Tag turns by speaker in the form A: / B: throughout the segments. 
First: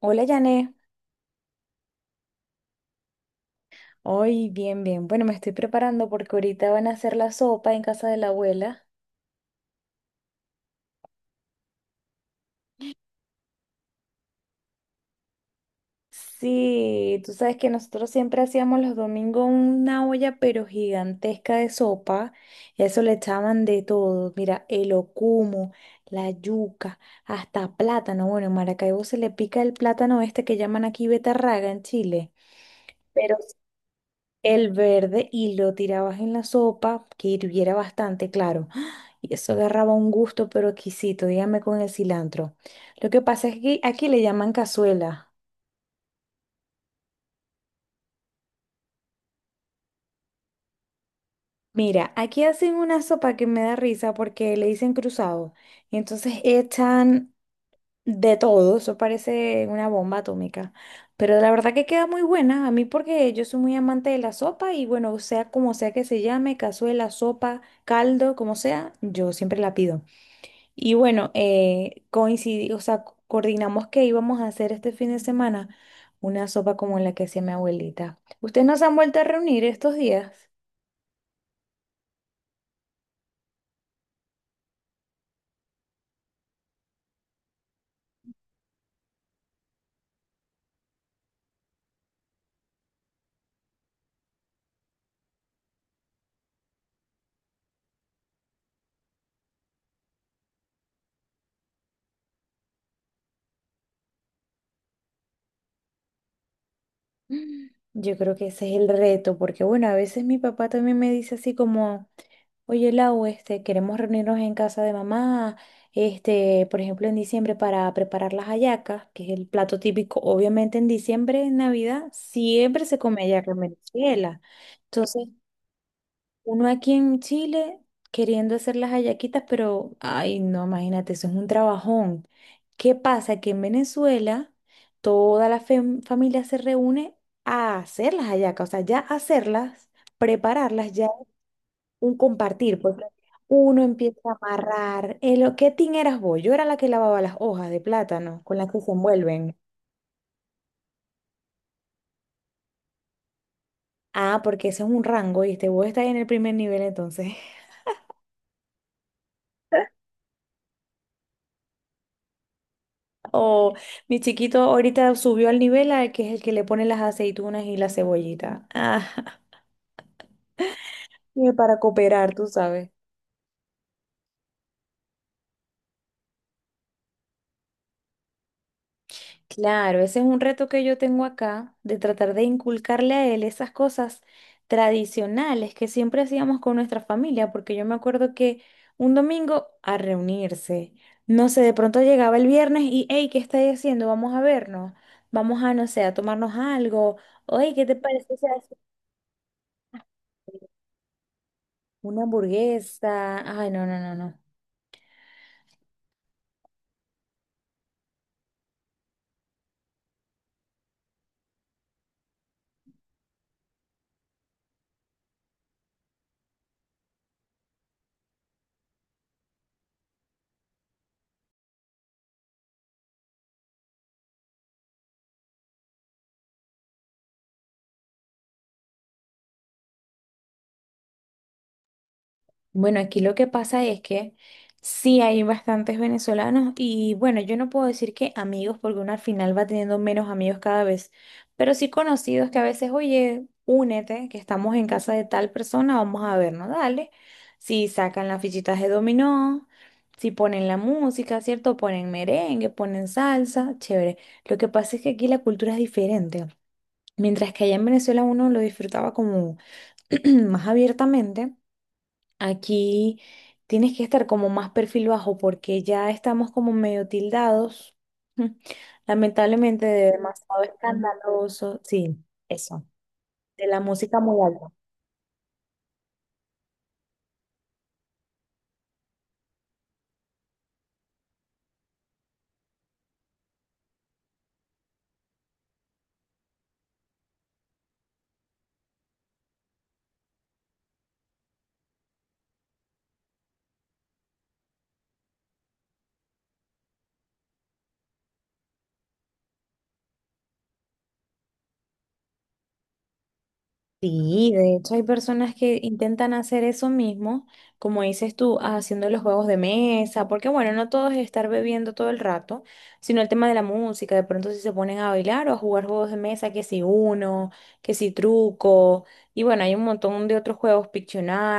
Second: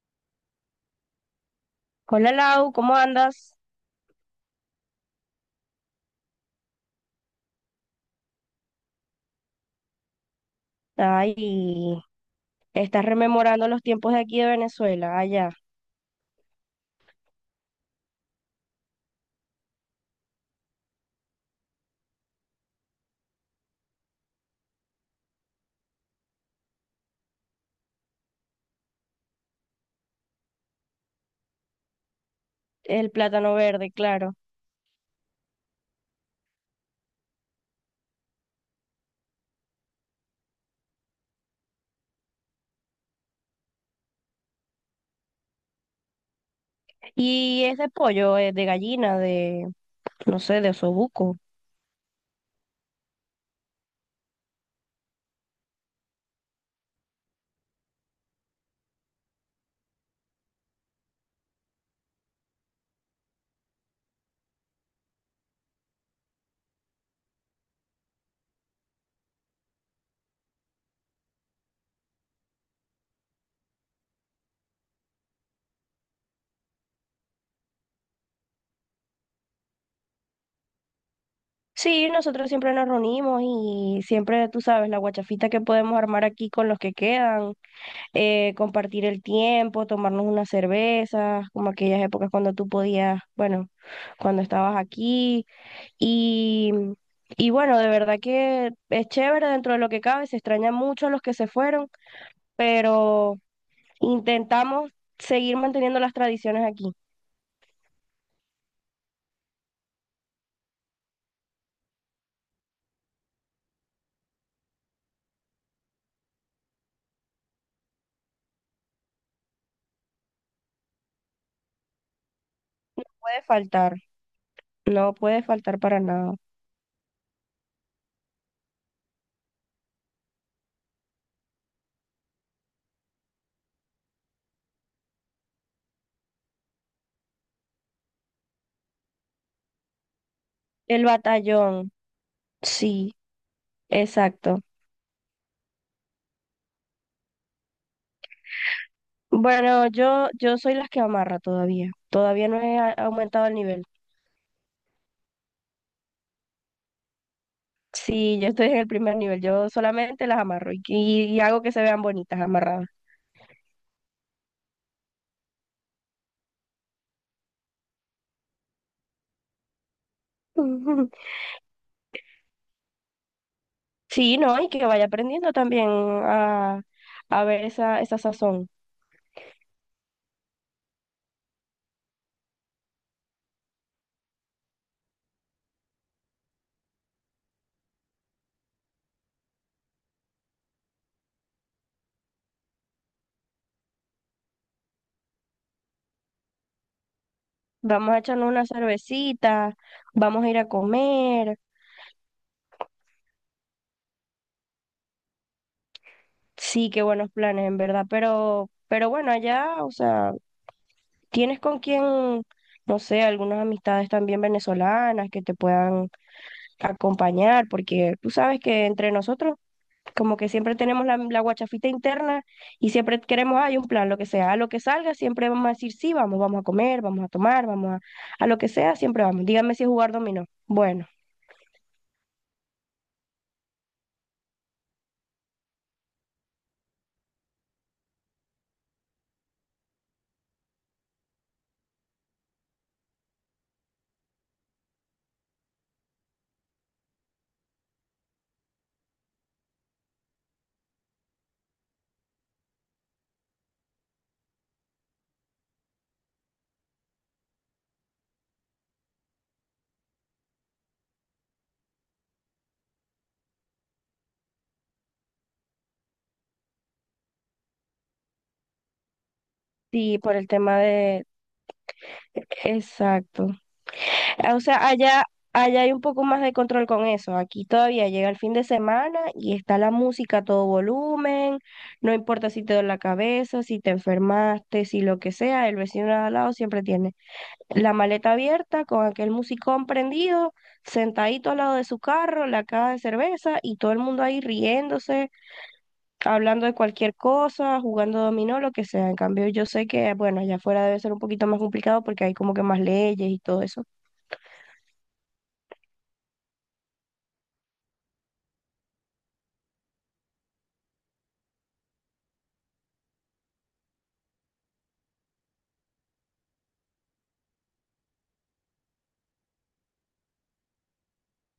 A: Hola, Jané.
B: Hola Lau, ¿cómo andas?
A: Hoy, bien, bien. Bueno, me estoy preparando porque ahorita van a hacer la sopa en casa de la abuela.
B: Ay, estás rememorando los tiempos de aquí de Venezuela, allá,
A: Sí, tú sabes que nosotros siempre hacíamos los domingos una olla pero gigantesca de sopa. Y a eso le echaban de todo. Mira, el ocumo, la yuca, hasta plátano. Bueno, en Maracaibo se le pica el plátano este que llaman aquí betarraga en Chile.
B: el
A: Pero
B: plátano verde, claro.
A: el verde y lo tirabas en la sopa, que hirviera bastante, claro. ¡Ah! Y eso agarraba un gusto pero exquisito, dígame con el cilantro. Lo que pasa es que aquí le llaman cazuela.
B: Y es de pollo, es de gallina, de, no sé, de osobuco.
A: Mira, aquí hacen una sopa que me da risa porque le dicen cruzado. Y entonces echan de todo, eso parece una bomba atómica. Pero la verdad que queda muy buena, a mí porque yo soy muy amante de la sopa y bueno, sea como sea que se llame, cazuela, sopa, caldo, como sea, yo siempre la pido. Y bueno, coincidí, o sea, coordinamos que íbamos a hacer este fin de semana una sopa como la que hacía mi abuelita. ¿Ustedes no se han vuelto a reunir estos días?
B: Sí, nosotros siempre nos reunimos y siempre, tú sabes, la guachafita que podemos armar aquí con los que quedan, compartir el tiempo, tomarnos unas cervezas, como aquellas épocas cuando tú podías, bueno, cuando estabas aquí. Y, y bueno, de verdad que es chévere dentro de lo que cabe, se extraña mucho a los que se fueron, pero intentamos seguir manteniendo las tradiciones aquí. No
A: Mm. Yo creo que ese es el reto, porque bueno, a veces mi papá también me dice así como, oye Lau, queremos reunirnos en casa de mamá, por ejemplo, en diciembre para preparar las hallacas, que es el plato típico, obviamente en diciembre, en Navidad, siempre se come
B: puede
A: hallaca en
B: faltar,
A: Venezuela.
B: no
A: Entonces,
B: puede faltar para nada.
A: uno aquí en Chile queriendo hacer las hallaquitas, pero, ay, no, imagínate, eso es un trabajón. ¿Qué pasa? Que en Venezuela toda la familia se reúne a hacer las hallacas, o sea, ya hacerlas, prepararlas,
B: El
A: ya
B: batallón,
A: un compartir. Pues
B: sí,
A: uno empieza a
B: exacto.
A: amarrar. El, ¿qué tin eras vos? Yo era la que lavaba las hojas de plátano con las que se envuelven.
B: Bueno, yo soy las que amarra todavía, todavía no he a- aumentado el nivel.
A: Ah, porque ese es un rango y este vos estás en el primer nivel entonces.
B: Sí, yo estoy en el primer nivel, yo solamente las amarro y hago que se vean bonitas amarradas.
A: O mi chiquito ahorita subió al nivel al que es el que le pone las aceitunas y la cebollita. Ajá. Y para cooperar, tú sabes.
B: Sí, no, y que vaya aprendiendo también a ver esa sazón.
A: Claro, ese es un reto que yo tengo acá, de tratar de inculcarle a él esas cosas tradicionales que siempre hacíamos con nuestra familia, porque yo me acuerdo que un domingo a reunirse, no sé, de pronto llegaba el viernes y, hey, ¿qué estáis haciendo? Vamos a vernos, vamos a, no sé, a tomarnos algo, oye, ¿qué te
B: Vamos a
A: parece si
B: echarnos una cervecita, vamos a ir a comer.
A: una hamburguesa? Ay, no, no, no, no.
B: Sí, qué buenos planes, en verdad. Pero bueno, allá, o sea, tienes con quién, no sé, algunas amistades también venezolanas que te puedan acompañar, porque tú sabes que entre nosotros como que siempre tenemos la guachafita interna y siempre queremos, hay un plan, lo que sea, a lo que salga, siempre vamos a decir sí, vamos, vamos a comer, vamos a tomar, vamos a lo que sea, siempre vamos. Dígame si es jugar dominó. Bueno,
A: Bueno, aquí lo que pasa es que sí hay bastantes venezolanos y bueno, yo no puedo decir que amigos porque uno al final va teniendo menos amigos cada vez, pero sí conocidos que a veces, oye, únete, que estamos en casa de tal persona, vamos a vernos, dale. Si sacan las fichitas de dominó, si ponen la música, ¿cierto? Ponen merengue, ponen salsa, chévere. Lo que pasa es que aquí la cultura es diferente. Mientras que allá en Venezuela uno lo disfrutaba como más abiertamente. Aquí tienes que estar como más perfil bajo porque ya estamos como medio tildados, lamentablemente de
B: sí, por el
A: demasiado
B: tema de...
A: escandaloso, sí, eso,
B: exacto.
A: de la música muy
B: Ah, o
A: alta.
B: sea, allá, allá hay un poco más de control con eso. Aquí todavía llega el fin de semana y está la música a todo volumen, no importa si te duele la cabeza, si te enfermaste, si lo que sea, el vecino de al lado siempre tiene la maleta abierta, con aquel musicón prendido, sentadito al lado de su carro, la caja de cerveza y todo el mundo ahí riéndose, hablando de cualquier cosa, jugando dominó, lo que sea. En cambio, yo sé que, bueno, allá afuera debe ser un poquito más complicado porque hay como que más leyes y todo eso.
A: Sí, de hecho hay personas que intentan hacer eso mismo, como dices tú, haciendo los juegos de mesa, porque bueno, no todo es estar bebiendo todo el rato, sino el tema de la música, de pronto si se ponen a bailar o a jugar juegos de mesa, que si uno, que si truco, y bueno, hay un montón de otros juegos,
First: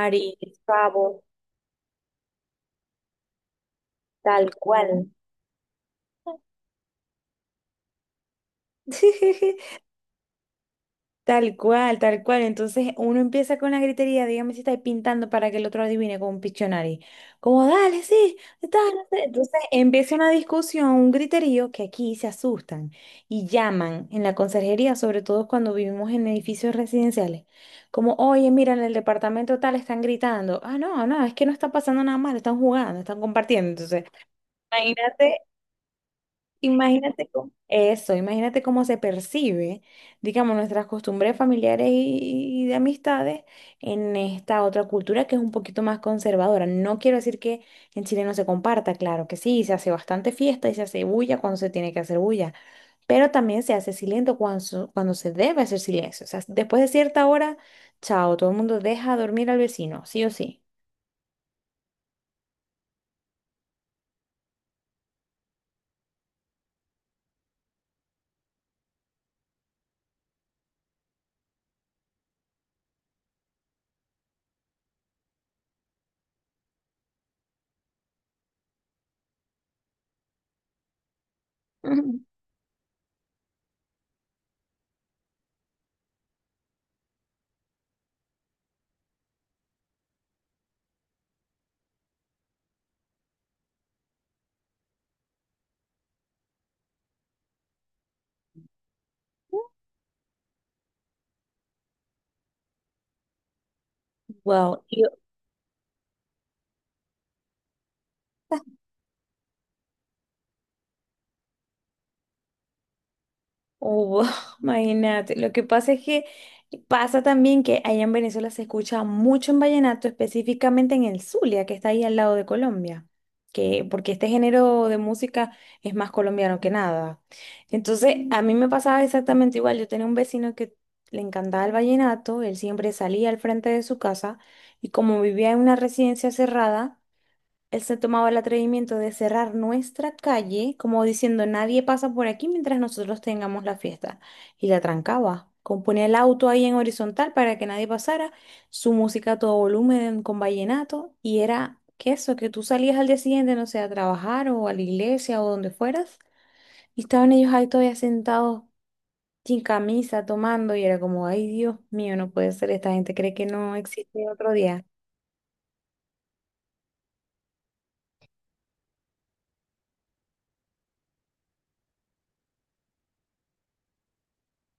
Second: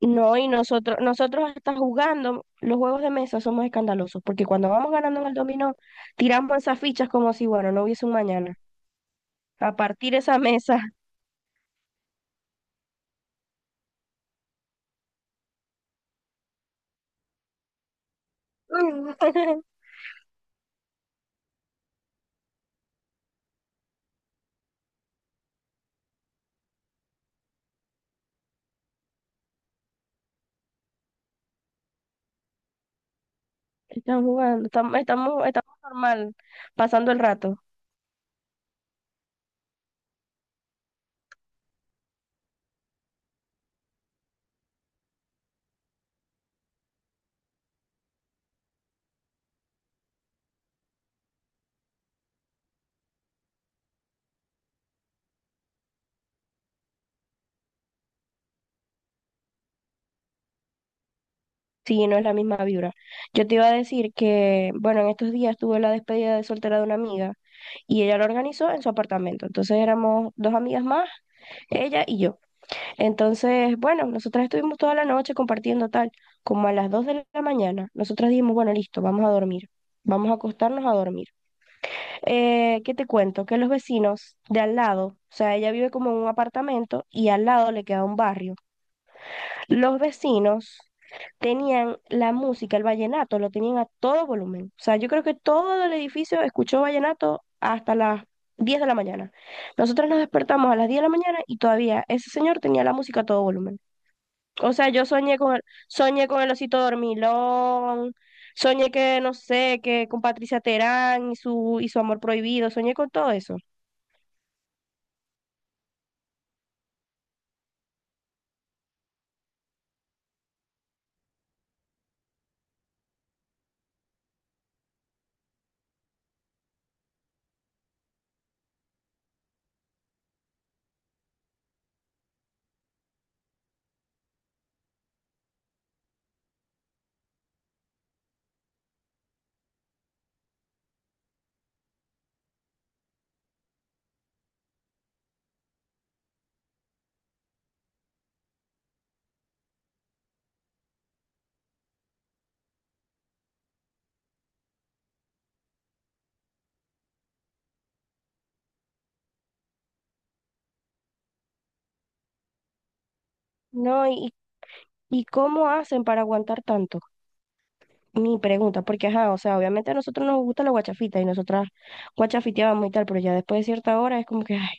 B: No, y nosotros,
A: Scrabble,
B: nosotros hasta jugando los juegos de mesa somos escandalosos,
A: tal
B: porque cuando vamos
A: cual.
B: ganando en el dominó, tiramos esas fichas como si, bueno, no hubiese un mañana. A partir esa mesa.
A: Tal cual, tal cual. Entonces uno empieza con la gritería, dígame si estáis pintando para que el otro adivine con un Pictionary. Como, dale, sí, está, no sé". Entonces empieza una discusión, un griterío que aquí se asustan y llaman en la conserjería, sobre todo cuando vivimos en edificios residenciales. Como, oye, mira, en el departamento tal están gritando. Ah, no, no, es que no está pasando nada malo, están jugando, están compartiendo. Entonces,
B: Están jugando,
A: imagínate.
B: estamos normal, pasando el
A: Imagínate cómo,
B: rato.
A: eso, imagínate cómo se percibe, digamos, nuestras costumbres familiares y de amistades en esta otra cultura que es un poquito más conservadora. No quiero decir que en Chile no se comparta, claro que sí, se hace bastante fiesta y se hace bulla cuando se tiene que hacer bulla, pero también se hace silencio cuando, cuando se debe hacer silencio. O sea, después de cierta hora, chao, todo el mundo deja dormir al vecino, sí o sí.
B: Sí, no es la misma vibra. Yo te iba a decir que, bueno, en estos días tuve la despedida de soltera de una amiga y ella lo organizó en su apartamento. Entonces éramos dos amigas más, ella y yo. Entonces, bueno, nosotras estuvimos toda la noche compartiendo tal, como a las 2 de la mañana. Nosotras dijimos, bueno, listo, vamos a dormir. Vamos a acostarnos a dormir.
A: Ujú.
B: ¿Qué te cuento? Que los vecinos de al lado, o sea, ella vive como en un apartamento y al lado le queda un barrio. Los vecinos tenían la música, el vallenato, lo tenían a todo volumen. O sea, yo creo que todo el edificio escuchó vallenato hasta las 10 de la mañana. Nosotros nos despertamos a las 10 de la mañana y todavía ese señor tenía la música a todo volumen. O
A: Wow.
B: sea, yo soñé con el osito dormilón, soñé que, no sé, que con Patricia Terán y su amor prohibido, soñé con todo eso.
A: Oh, imagínate, lo que pasa es que pasa también que allá en Venezuela se escucha mucho en vallenato, específicamente en el Zulia, que está ahí al lado de Colombia, que porque este género de música es más colombiano que nada. Entonces, a mí me pasaba exactamente igual, yo tenía un vecino que le encantaba el vallenato, él siempre salía al frente de su casa y como vivía en una residencia cerrada, él se tomaba el atrevimiento de cerrar nuestra calle, como diciendo nadie pasa por aquí mientras nosotros tengamos la fiesta. Y la trancaba. Como ponía el auto ahí en horizontal para que nadie pasara, su música a todo volumen con vallenato, y era que eso, que tú salías al día siguiente, no sé, a trabajar o a la iglesia o donde fueras, y estaban ellos ahí todavía sentados sin camisa, tomando, y era como, ay Dios mío, no puede ser, esta gente cree que no
B: No,
A: existe otro día.
B: y cómo hacen para aguantar tanto. Mi pregunta, porque ajá, o sea, obviamente a nosotros nos gusta la guachafita y nosotras guachafiteábamos y tal, pero ya después de cierta hora es como que, ay,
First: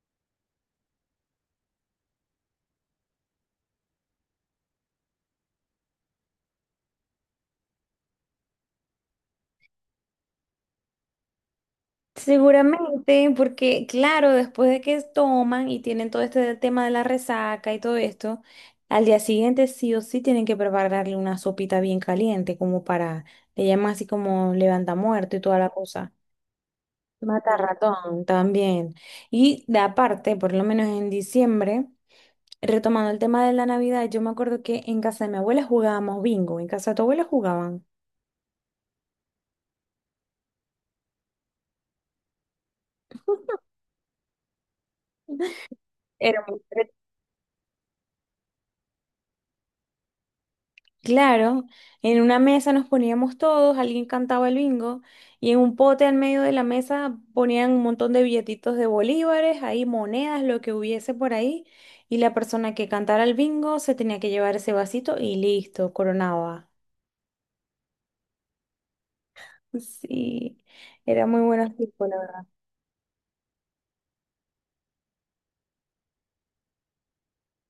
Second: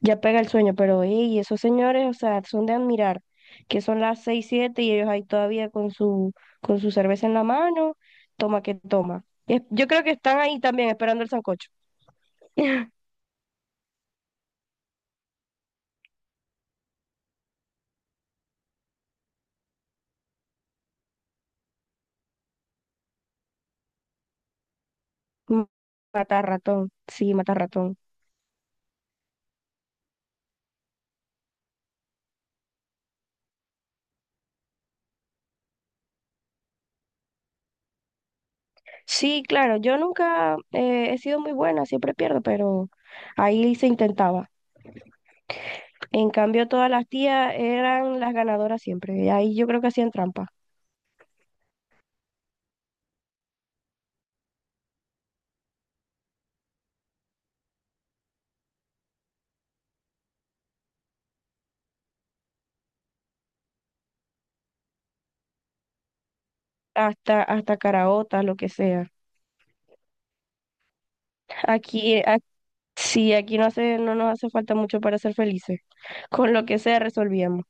B: ya pega el sueño, pero ey, esos señores, o sea, son de admirar, que son las 6, 7 y ellos ahí todavía con su cerveza en la mano, toma que toma. Yo creo que están ahí también esperando el sancocho.
A: Seguramente, porque claro, después de que toman y tienen todo este tema de la resaca y todo esto, al día siguiente sí o sí tienen que prepararle una sopita bien caliente, como para, le llaman así como levanta muerto y toda la cosa. Mata
B: Matar ratón.
A: ratón también. Y de aparte, por lo menos en diciembre, retomando el tema de la Navidad, yo me acuerdo que en casa de mi abuela jugábamos bingo, en casa de tu abuela jugaban.
B: Sí, claro, yo nunca he sido muy buena, siempre pierdo, pero ahí se intentaba. En
A: Era muy
B: cambio, todas
A: entretenido.
B: las tías eran las ganadoras siempre. Y ahí yo creo que hacían trampa.
A: Claro, en una mesa nos poníamos todos, alguien cantaba el bingo y en un pote al medio de la mesa ponían un montón de billetitos de bolívares, ahí monedas, lo que hubiese por ahí y la persona que cantara el bingo se tenía que llevar ese vasito y listo, coronaba.
B: Hasta, hasta caraotas, lo que sea.
A: Sí, era muy buenos tiempos, la
B: Aquí, a-
A: verdad.
B: sí, aquí no hace, no nos hace falta mucho para ser felices. Con lo que sea resolvíamos.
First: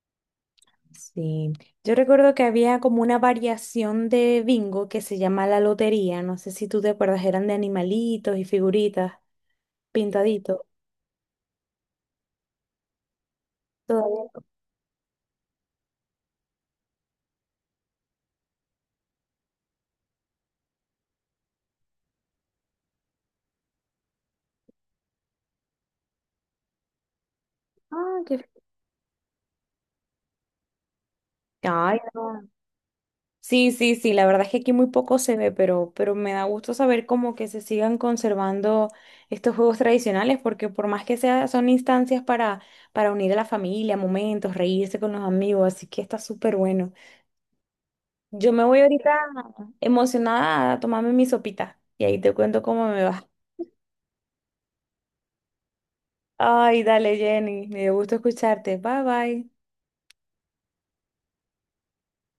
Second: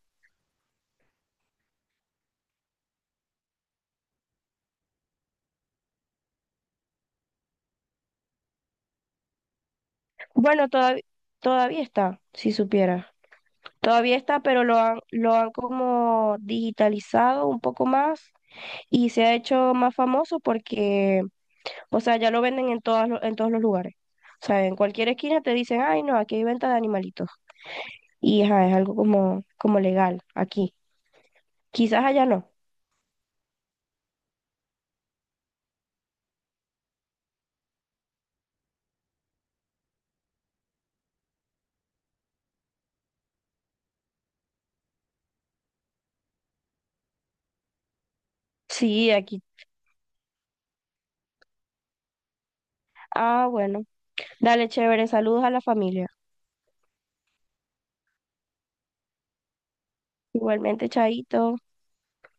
A: Sí, yo recuerdo que había como una variación de bingo que se llama la lotería, no sé si tú te acuerdas, eran de animalitos y figuritas pintaditos.
B: Bueno, todavía está, si supiera todavía
A: Todavía.
B: está, pero lo han como digitalizado un poco más y se ha hecho más famoso porque, o sea, ya lo venden en en todos los lugares. O sea, en cualquier esquina te dicen, ay, no, aquí hay venta de animalitos.
A: Ah,
B: Y
A: qué.
B: ajá, es algo como, como legal aquí.
A: Ay,
B: Quizás allá
A: no.
B: no.
A: Sí, sí, sí, la verdad es que aquí muy poco se ve, pero me da gusto saber como que se sigan conservando estos juegos tradicionales, porque por más que sea, son instancias para unir a la familia, momentos, reírse con los amigos, así que está súper bueno. Yo me voy ahorita
B: Sí, aquí.
A: emocionada a tomarme mi sopita y ahí te cuento cómo me va.
B: Ah, bueno. Dale, chévere. Saludos a la familia.
A: Ay, dale, Jenny, me dio gusto escucharte. Bye, bye.
B: Igualmente, Chaito.